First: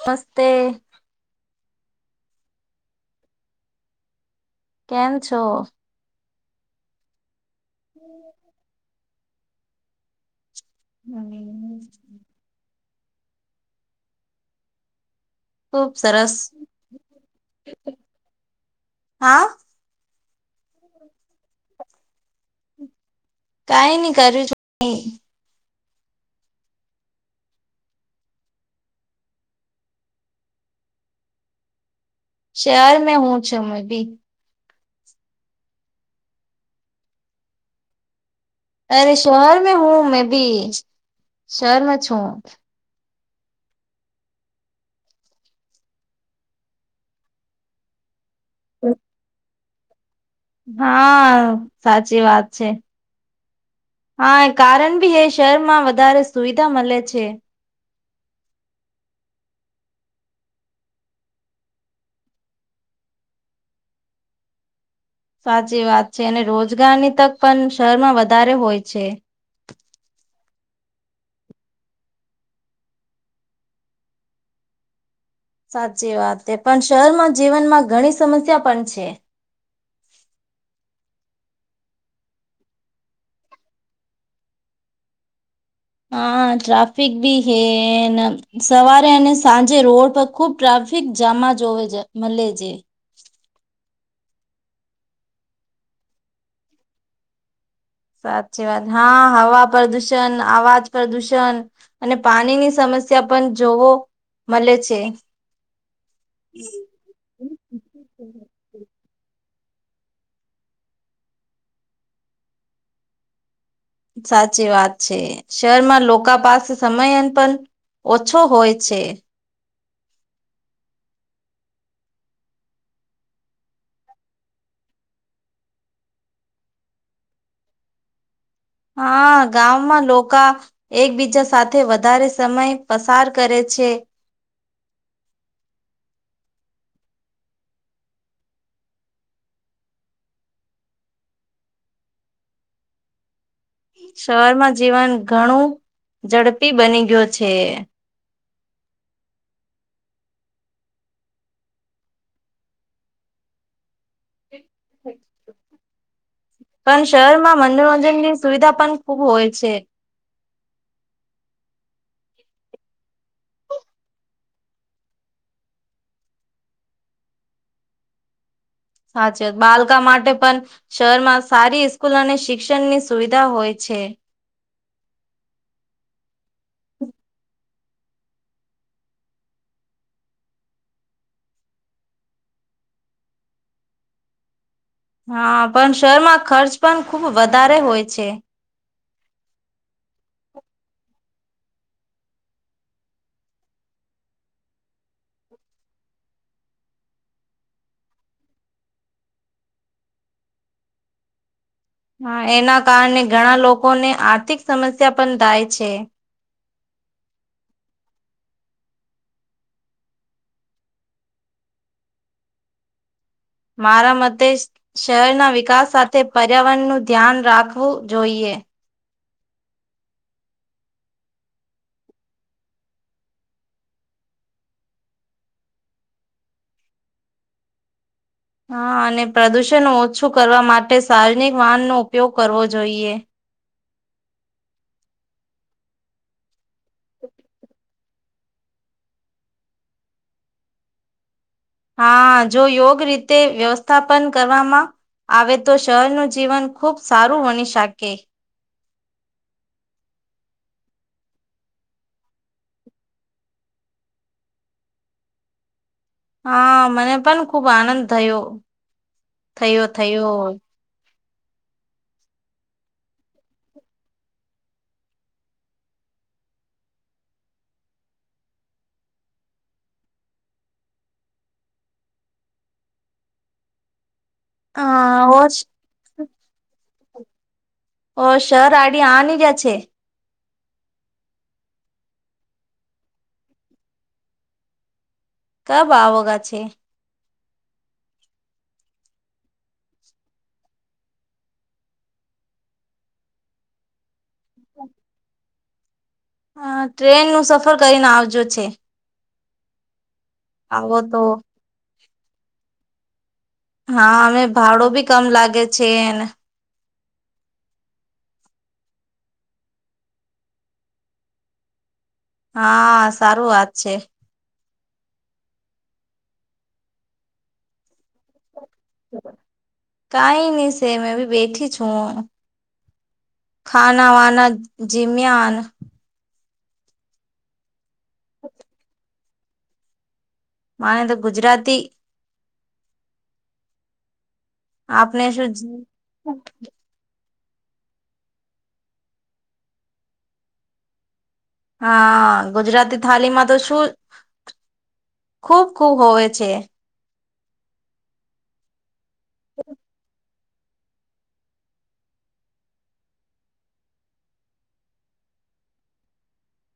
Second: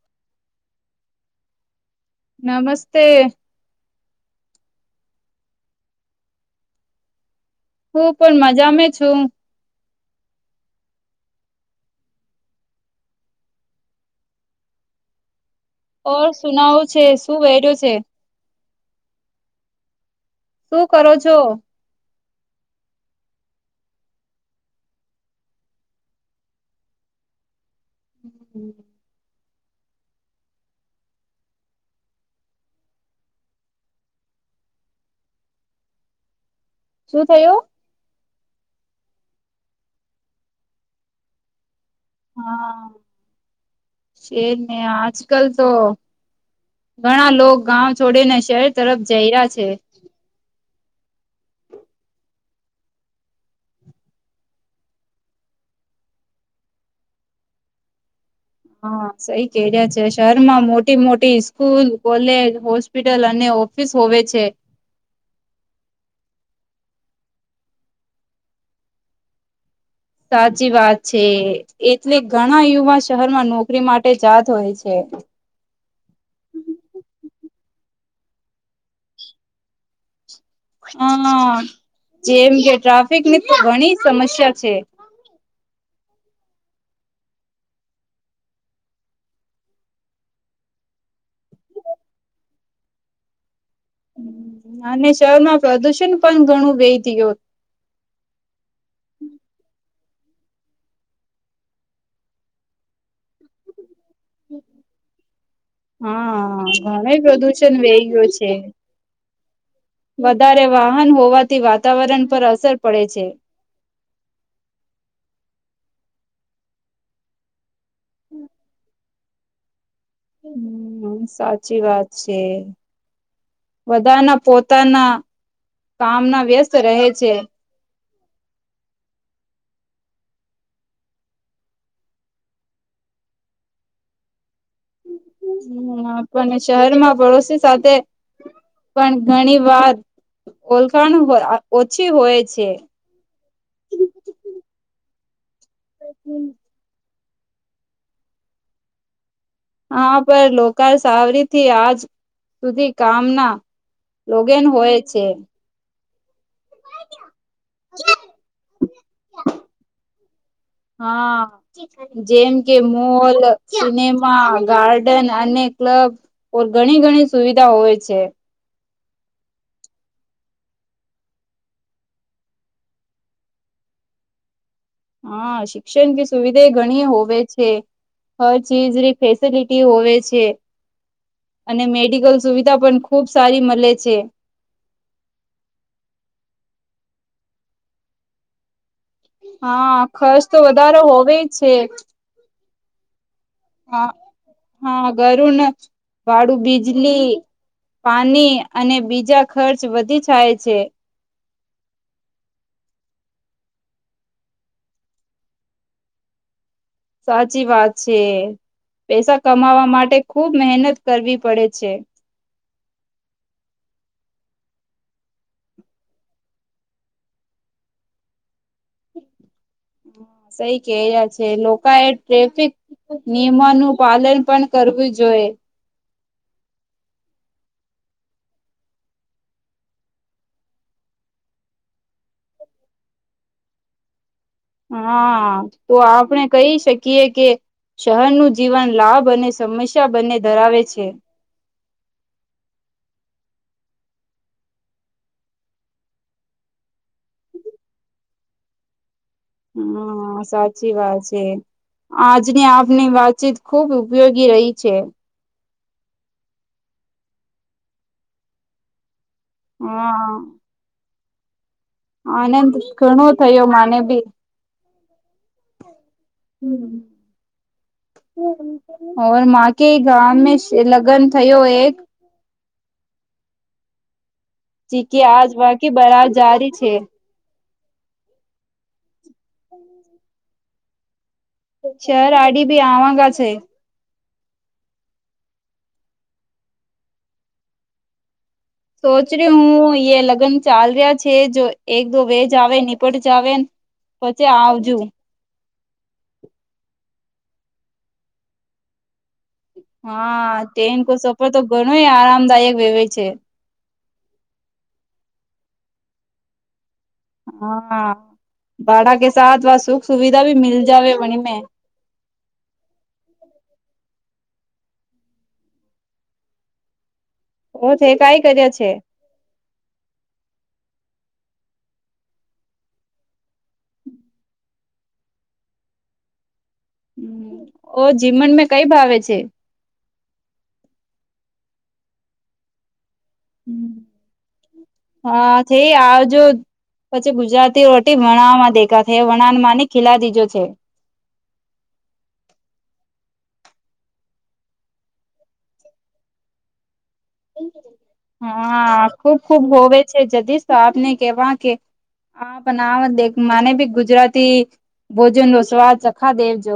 સસ્તે. નમસ્તે. કેમ છો? હું પણ મજા મે છું. હમ્મ ખુબ ઓર સરસ સુનાવું છે શું વહેર્યો છે. હા શું કરો છો? કાઈ નહી કરું છું. હમ્મ શહેર મે હું છ મેં બી. શું થયું? અરે શહેર મે હું મેં ભી શહેરમાં છું હા, શેર મેં આજ કલ તો ઘણા લોક ગાંવ છોડીને શહેર તરફ જઈ રા છે. હા સાચી વાત છે. હા કારણ બી હે શહેરમાં વધારે સુવિધા મલે છે. હા સઈ કેરિયા છે શહેરમાં મોટી મોટી સ્કૂલ કોલેજ હોસ્પિટલ અને ઓફિસ હોવે છે. સાચી વાત છે અને રોજગાર ની તક પણ શેહેરમાં વધારે હોય છે. સાચી વાત છે એટલે ઘણા યુવા શહેર માં નોકરી માટે જાત હોય છે. સાચી વાત પણ શહેરમાં જીવનમાં ઘણી સમસ્યા પણ છે. હ જેમ કે ટ્રાફિકની તો ઘણી સમસ્યા છે. હા, ટ્રાફિક ભી હે ન સવારે અને સાંજે રોડ પર ખુબ ટ્રાફ ફિક જામા જોવે મલે છે. અને શહેરમાં પ્રદુષણ પણ ઘણું વેહીતી ગયું. સાચી વાત હા હવા પ્રદુ ષન આવાજ પ્રદુષણ અને પાણીની સમસ્યા પણ જોવો. મલે છે. હા ઘણે પ્રદુષણ વેઇ ગયો છે. વધારે વાહન હોવાથી વાતાવરણ પર અસર પડે છે, સાચી વાત છે શહેરમાં લોકોકા પાસે સમયન પણ ઓછો હોય છે. હમ્મ સાચી વાત છે, બધાના પોતાના કામના વ્યસ્ત રહે છે, હા ગામમાં લોકા એકબીજા સાથે વધારે સમય પસાર કરે છે. છે. હમ પણ શહેરમાં પડોશી સાથે પણ ઘણી વાર ઓલ્ખાણ ઓછી હોય છે સવારમાં જીવન ઘણું ઝડપી બની ગયુ છે. આ પર લોકા સાવરીથી આજ સુધી કામના લોગેન હોય છે, પણ શહેરમાં મનોરંજનની સુવિધા પણ ખુબ હોય છે. હા, જેમ કે મોલ સિનેમા ગાર્ડન અને ક્લબ ઘણી ઘણી સુવિધા હોય છે, સાચીત બાળકા માટે પણ શહેર સારી સ્કૂલ અને શિક્ષણની સુવિધા હોય છે, હા શિક્ષણ સુવિધા એ ઘણી હોવે છે. હર ચીજની ફેસિલિટી હોવે છે, અને મેડિકલ સુવિધા પણ ખૂબ સારી મલૈ છે. હા પણ શહેરમાં ખર્ચ પણ ખુબ વધારે હોય છે. હા ખર્ચ તો વધારેો હોવે છે. હા હા ગરુન વાડું બીજલી પાણી અને બીજા ખર્ચ વધી જાય છે. હા એના કારણે ઘણા લોકોને આર્થિક સમસ્યા પણ થાય છે. સાચી વાત છે. પૈસા કમાવા માટે ખૂબ મહેનત કરવી પડે છે. મારા મતે શહેરના વિકાસ સાથે પર્યાવરણનું ધ્યાન રાખવું જોઈએ હ સઈ કે્યા છે લોકો એ ટ્રેફિક નિયમાનું પાલન પણ કરવું જોઈએ હા અને પ્રદૂષણ ઓછું કરવા માટે સાર્વજનિક વાહનનો ઉપયોગ કરવો જોઈએ હા તો આપણે કહી શકીએ કે શહેરનું જીવન લાભ અને સમસ્યા બંને ધરાવે છે. હા જો યોગ રીતે વ્યવસ્થાપન કરવામાં આવે તો શહેરનું જીવન ખૂબ સારું હોની શકે. હમ સાચી વાત છે. આજની આપની વાતચીત ખૂબ ઉપયોગી રહી છે. હા મને પણ ખુબ આનંદ થયો થયો થયો. હા આનંદ ઘણું થયો માને બી હમ ઓર માકે ગાવમે લગન થયો એક ચીકિ હા આજ હોશ બાકી બરા જારી છે. ઓ સર આડી આની જા છે. શર આડી બિ આવાગા છે કબ આવોગા છે. સોચ ર્યું હું એ લગ્ન ચાલ રહ્યા છે જો એક દો વેજ આવે નીપટ જાવ પછી આવજુ હ ટ્રેન ન સફર કરીને આવજો છે. હા ટ્રેન કો સફર તો ઘણોય આરામદાયક વવે છે. હા અમે ભાડો ભી કમ લાગે છેને હા ભાડા કે સાથ વા સુખ સુવિધા ભી મલ જવે વણી મે હા સારું વાત છે. ઓ થે કાઈ કર્યા છે. કાઈ ની છે મેં ભી બેઠી છું ખાના વાના જીમ્યાન ઓ જીમન મેં કઈ ભાવે છે. માને તો ગુજરાતી આપને શું હા થે ઇ આવજો ગુજરાતી રોટી વણામાં દેખા થે વણાન ની ખીલાતીજો છે હા ગુજરાતી થાળીમાં તો શું ખૂબ ખૂબ હોવે છે. હા ખુબ ખુબ હોવે છે જદીશ તો આપને કેવા કે હા પણ આ મને ભી ગુજરાતી ભોજન નો સ્વાદ સખા દેવજો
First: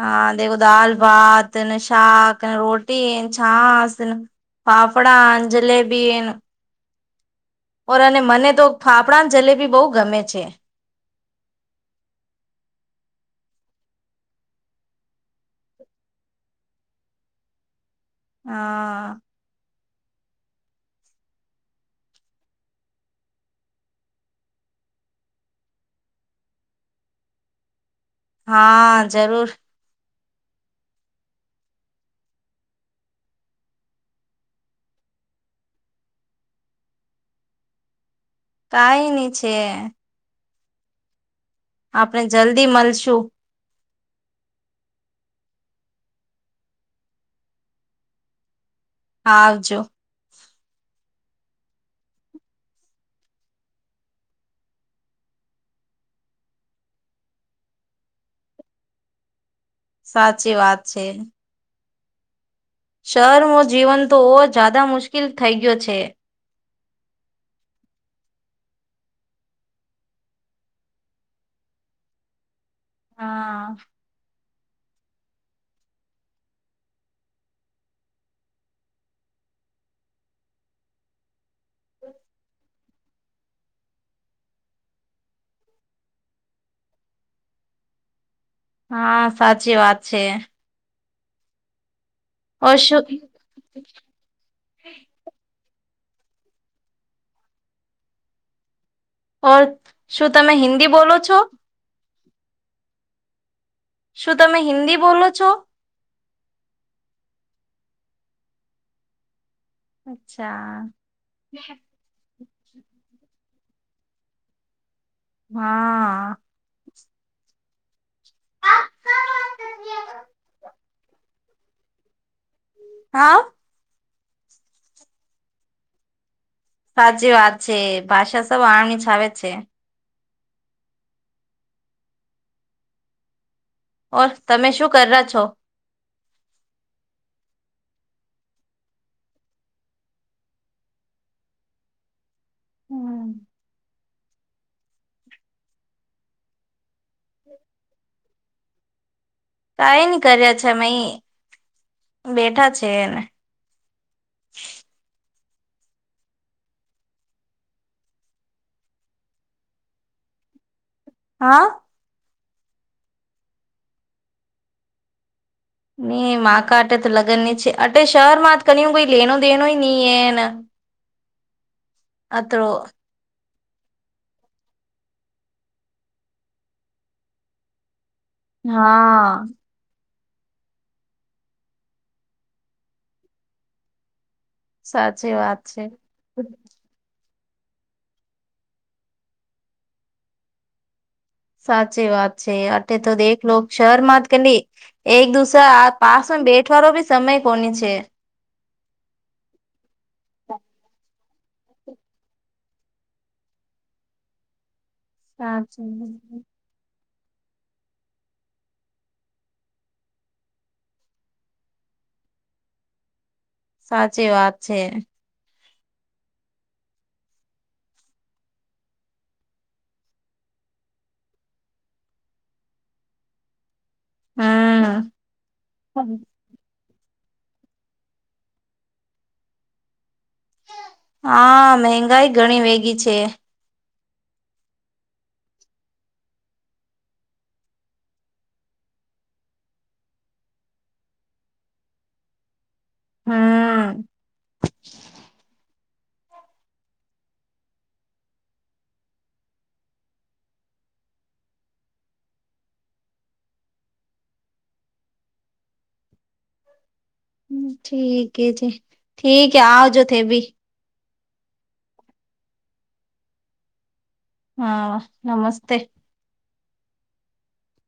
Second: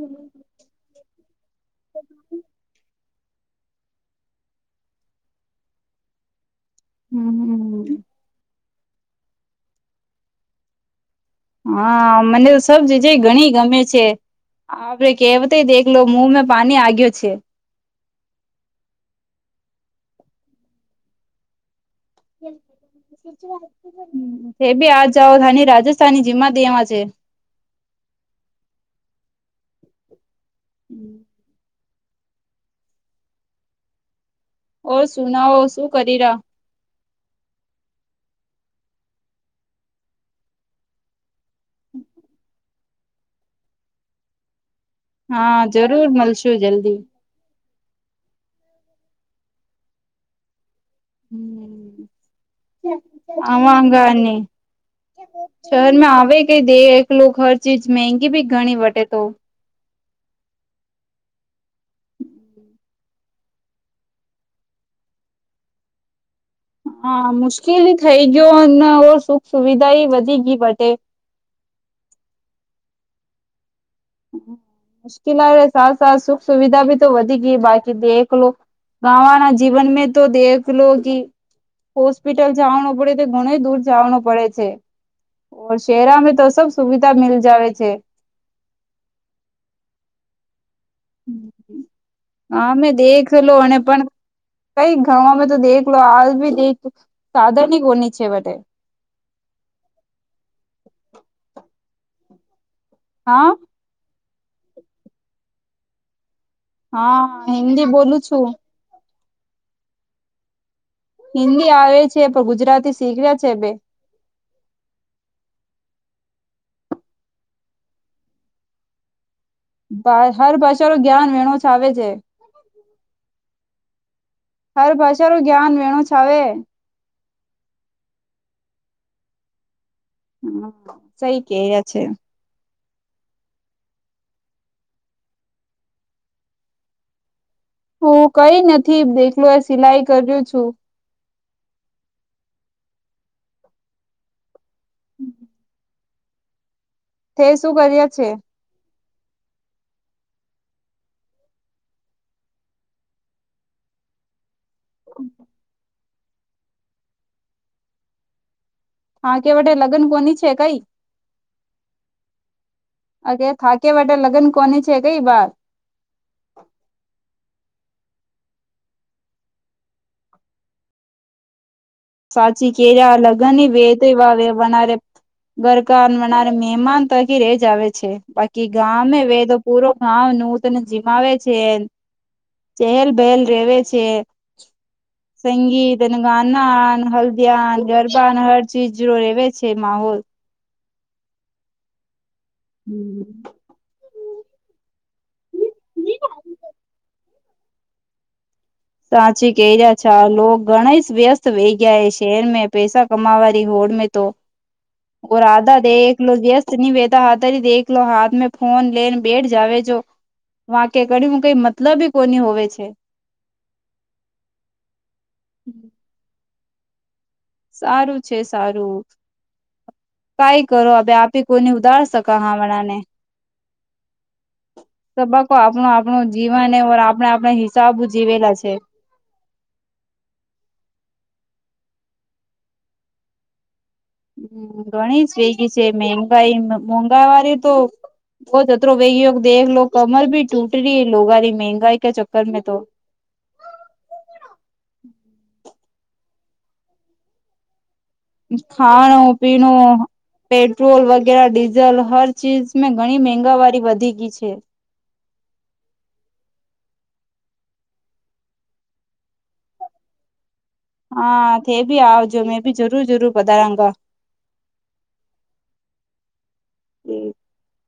હા દેવો દાલ, ભાતને, શાક, રોટી પીન્ છાસ પાપડા જલેબી એ ઓ હમ્મ. અને મને તો ફાફડાની જલેબી બહુ ગમે છે. હા મને તો સબજિ ઘણી ગમે છે. આપડે કેવતય દેખલો મુમાં પાણી આગયો છે. હા હમ. તે બી આ જાઓ આની રાજસ્થાની જેમાં દયા છે. [inaudible] હા જરૂર. હમ. ઓ સુનાવ શું કરી રાહ. કાઈની છે. આપણે જલ્દી મલશુ. હા જરૂર મળશુ જલ્દી. હા આવજો. હમ આવા ગ ન. શહેરમાં આવે કે દે એકલો હર ચીજ મેહગી ભી ઘણી વટે તો. સાચી વાત છે. હમ શરમાં જીવન તોવો જાદા મુશ્કેલ થઈ ગયો છે. હા મુશ્કેલી થઇ ગયો અને સુખ સુવિધા એ વધી ગઈ પટે [inaudible] હા. મુશ્કેલા એ સાર સાર સુખ સુવિધા ભી તો વધી ગઈ બાકી દેખલો ગાવા ના જીવન મે તો દેખ લો કી હોસ્પિટલ જવાનું પડે તો ઘણ દૂર જવાનું પડે છે. ઓ શહેરામાં તો સબ સુવિધા મિલ જાવે છે. હા સાચી વાત છે. ઓર હામે શું દેખલો અને પણ કઈ ગના મેં તો દેખ હાલ બી સાધનની કોની છે વટે ઓર શું તમે હિન્દી બોલો છો? હા. શું તમે હિન્દી બોલો છો? હા હિન્દી બોલું છું. અચ્છા હિન્દી આવે છે પણ ગુજરાતી શીખ્યા છે બે હાઆઆ ભા હર ભાષારો જ્ઞાન વેણું છાવે છે. હા હર ભાષારો જ્ઞાન વેણું છાવે. સાચી વાત છે ભાષા સબ આની છાવે છે. હમ સઈ કેય છે. ઓર તમે શું કર્યા છો હું કઈ નથી બેગને સિલાઈ કર્યો છું. હં. [inaudible] તે શું કર્યા છે કઈ ની કર્યા છે મે ઇ બેઠા છે ન. [inaudible] [inaudible] હા કેવટે લગ્ન કોની છે કઈ હા અગે થાકે વટે લગન કોની છે કઈ બાર? ની માકા અટે ત લગન ની છે. આટ શરમાંત કરીએ કોઈ લેનો, દનો નહી એના. સાચી કેયા અલગ [inaudible] હા બાકી ગામે [unintelligible] સાચી [inaudible] વાત છે. [inaudible] [unintelligible] સાચી વાત છે, આ તો દે લો શર માં. [unintelligible] [unintelligible] [inaudible] [unintelligible] [inaudible] [unintelligible] સાચી મતલબી કોની હોવે છે. સાચી વાત છે. [inaudible] સારું છે સારું [inaudible] હમ તંબાકુ આપણું આપણું જીવન એ [unintelligible] આપણે આપણે હિસાબ જીવેલા છે. હા-આ મેહગાઈ ઘણી વેગી છે. ઘણી જ વેગી છે [unintelligible] મોંઘા વારી તો [inaudible] હમ ખાણૂ પીણૂ પેટ્રોલ વગેરે ડીઝલ [inaudible] [inaudible] [unintelligible] હા, તે ભી આવજો, મેં ભી જરૂર જરૂર બધા રંગ. હા નમસ્તે [inaudible]